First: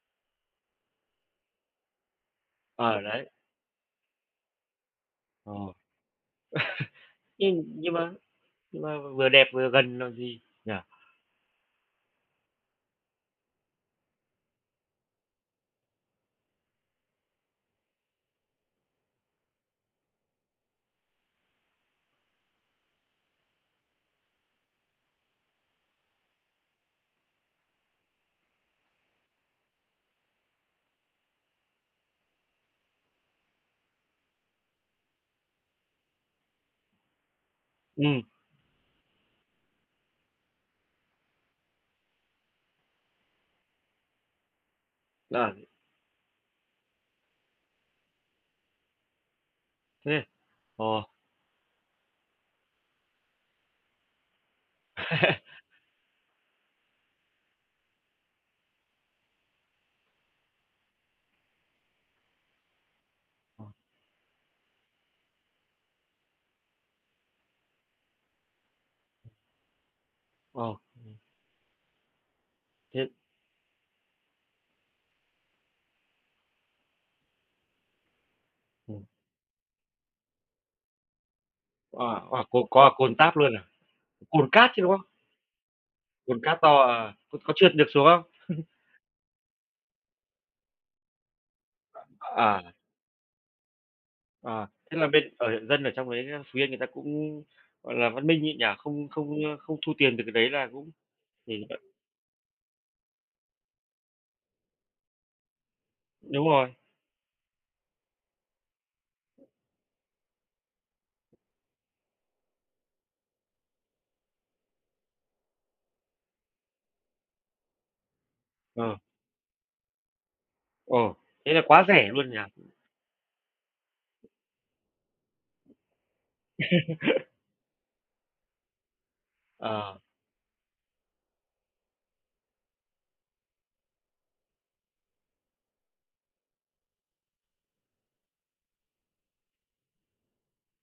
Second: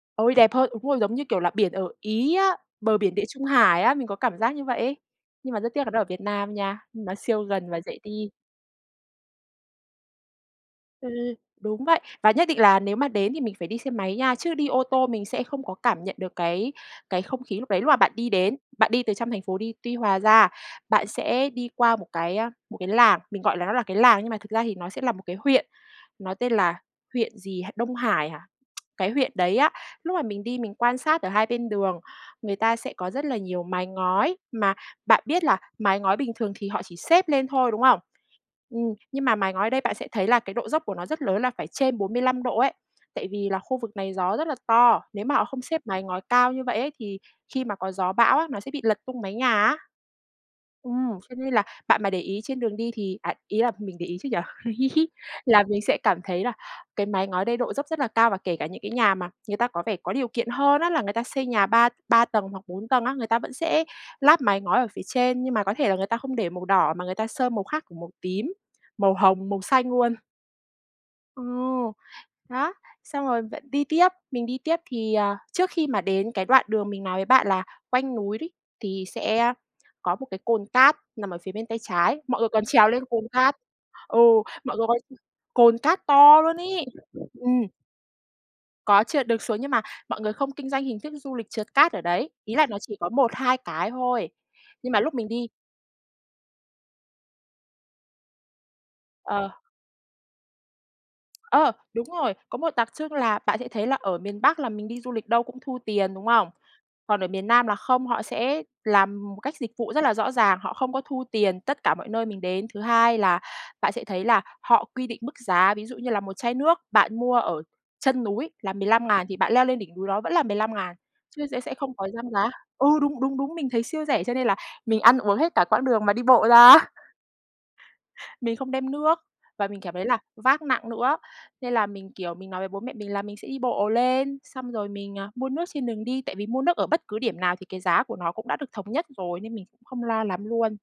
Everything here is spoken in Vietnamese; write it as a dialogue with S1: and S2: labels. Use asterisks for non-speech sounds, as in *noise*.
S1: Ôi, đẹp hơn. Đúng rồi, giống như, kiểu là, biển ở Ý á, bờ
S2: Ờ,
S1: biển Địa
S2: đấy.
S1: Trung Hải á, mình có cảm giác như vậy ấy. Nhưng
S2: Ờ.
S1: mà rất
S2: *laughs*
S1: tiếc là nó ở Việt Nam nha, nó siêu
S2: Nhưng
S1: gần và
S2: nhưng
S1: dễ
S2: mà
S1: đi.
S2: nhưng mà vừa đẹp vừa gần còn gì, nhỉ!
S1: Ừm, đúng vậy. Và nhất định là nếu mà đến thì mình phải đi xe máy nha, chứ đi ô tô mình sẽ không có cảm nhận được cái cái không khí lúc đấy, lúc mà bạn đi đến. Bạn đi từ trong thành phố đi Tuy Hòa ra, bạn sẽ đi qua một cái, a, một cái làng, mình gọi là nó là cái làng nhưng mà thực ra thì nó sẽ là một cái huyện, nó tên là huyện gì H Đông Hải hả? *tsk* Cái huyện đấy á, lúc mà mình đi mình quan sát ở hai bên đường, người ta sẽ có rất là nhiều mái ngói, mà bạn biết là mái ngói bình thường thì họ chỉ xếp lên thôi, đúng không?
S2: Ừm.
S1: Ừm, nhưng mà mái ngói ở đây bạn sẽ thấy là cái độ dốc của nó rất lớn là phải trên 45 độ ấy. Tại vì là khu vực này gió rất là to, nếu mà họ
S2: Ờ.
S1: không xếp mái ngói cao như vậy ấy thì khi mà có gió bão á, nó sẽ bị lật tung mái nhà á.
S2: Thế ờ.
S1: Ừm, cho nên là bạn mà để ý trên đường đi thì à, ý là mình để ý chứ nhỉ? *laughs*
S2: *laughs*
S1: Là mình sẽ cảm thấy là cái máy ngói đây độ dốc rất là cao, và kể cả những cái nhà mà người ta có vẻ có điều kiện hơn á là người ta xây nhà ba ba tầng hoặc 4 tầng á, người ta vẫn
S2: *unintelligible*
S1: sẽ lắp mái ngói ở phía trên, nhưng mà có thể là người ta không để màu đỏ mà người ta sơn màu khác, kiểu, màu tím, màu hồng, màu xanh luôn.
S2: Ờ, ừm.
S1: Ờ, đó,
S2: Thế
S1: xong rồi bạn đi tiếp, mình đi tiếp thì, à, trước khi mà đến cái đoạn đường mình nói với bạn là quanh núi đấy,
S2: Ừm.
S1: thì sẽ, a, có một cái cồn cát nằm ở phía bên tay
S2: À,
S1: trái, mọi
S2: à.
S1: người
S2: Còn
S1: còn
S2: có
S1: trèo
S2: ả
S1: lên
S2: cồn
S1: cồn
S2: tát
S1: cát.
S2: luôn à,
S1: Ừ,
S2: cồn cát
S1: mọi
S2: chứ,
S1: người
S2: đúng không?
S1: *unintelligible* cồn cát
S2: Cồn
S1: to luôn
S2: cát to
S1: ấy.
S2: à? Có có
S1: Ừm.
S2: trượt được xuống không? *chuckles*
S1: Có trượt được xuống nhưng mà mọi người không kinh doanh hình thức du lịch trượt cát ở đấy, ý là
S2: À.
S1: nó chỉ có 1, 2 cái thôi.
S2: À,
S1: Nhưng
S2: thế
S1: mà
S2: là
S1: lúc
S2: bên
S1: mình đi
S2: ở huyện dân ở trong đấy, a, Phú Yên người ta cũng, gọi là, văn minh nhi nhỉ? Không không,
S1: Ờ.
S2: ơ, không thu tiền từ cái đấy là cũng
S1: Ờ,
S2: *unintelligible*
S1: đúng rồi. Có một đặc trưng là bạn sẽ thấy là ở miền Bắc là mình đi du lịch đâu cũng thu tiền, đúng
S2: Đúng
S1: không?
S2: rồi.
S1: Còn ở miền Nam là không, họ sẽ làm một cách dịch vụ rất là rõ ràng, họ không có thu tiền tất cả mọi nơi mình đến. Thứ hai là bạn sẽ thấy là họ quy định mức giá, ví dụ như là một chai nước bạn mua ở chân núi là mười
S2: Ờ.
S1: lăm ngàn thì bạn leo lên đỉnh núi đó vẫn là 15.000,
S2: Ồ,
S1: chứ
S2: thế
S1: sẽ
S2: là
S1: sẽ
S2: quá
S1: không có
S2: rẻ luôn
S1: dăng
S2: nhỉ?
S1: giá. Ừ, đúng, đúng, đúng, mình thấy siêu rẻ cho nên là mình ăn uống hết cả quãng đường mà đi bộ ra á.
S2: *laughs*
S1: Mình không đem nước và mình cảm
S2: Ờ.
S1: thấy là vác nặng nữa. Nên là mình, kiểu, mình nói với bố mẹ mình là mình sẽ đi bộ lên, xong rồi mình, à, mua nước trên đường đi, tại vì mua nước ở bất cứ điểm nào thì cái giá của nó cũng đã được thống nhất rồi nên mình cũng không lo lắm luôn.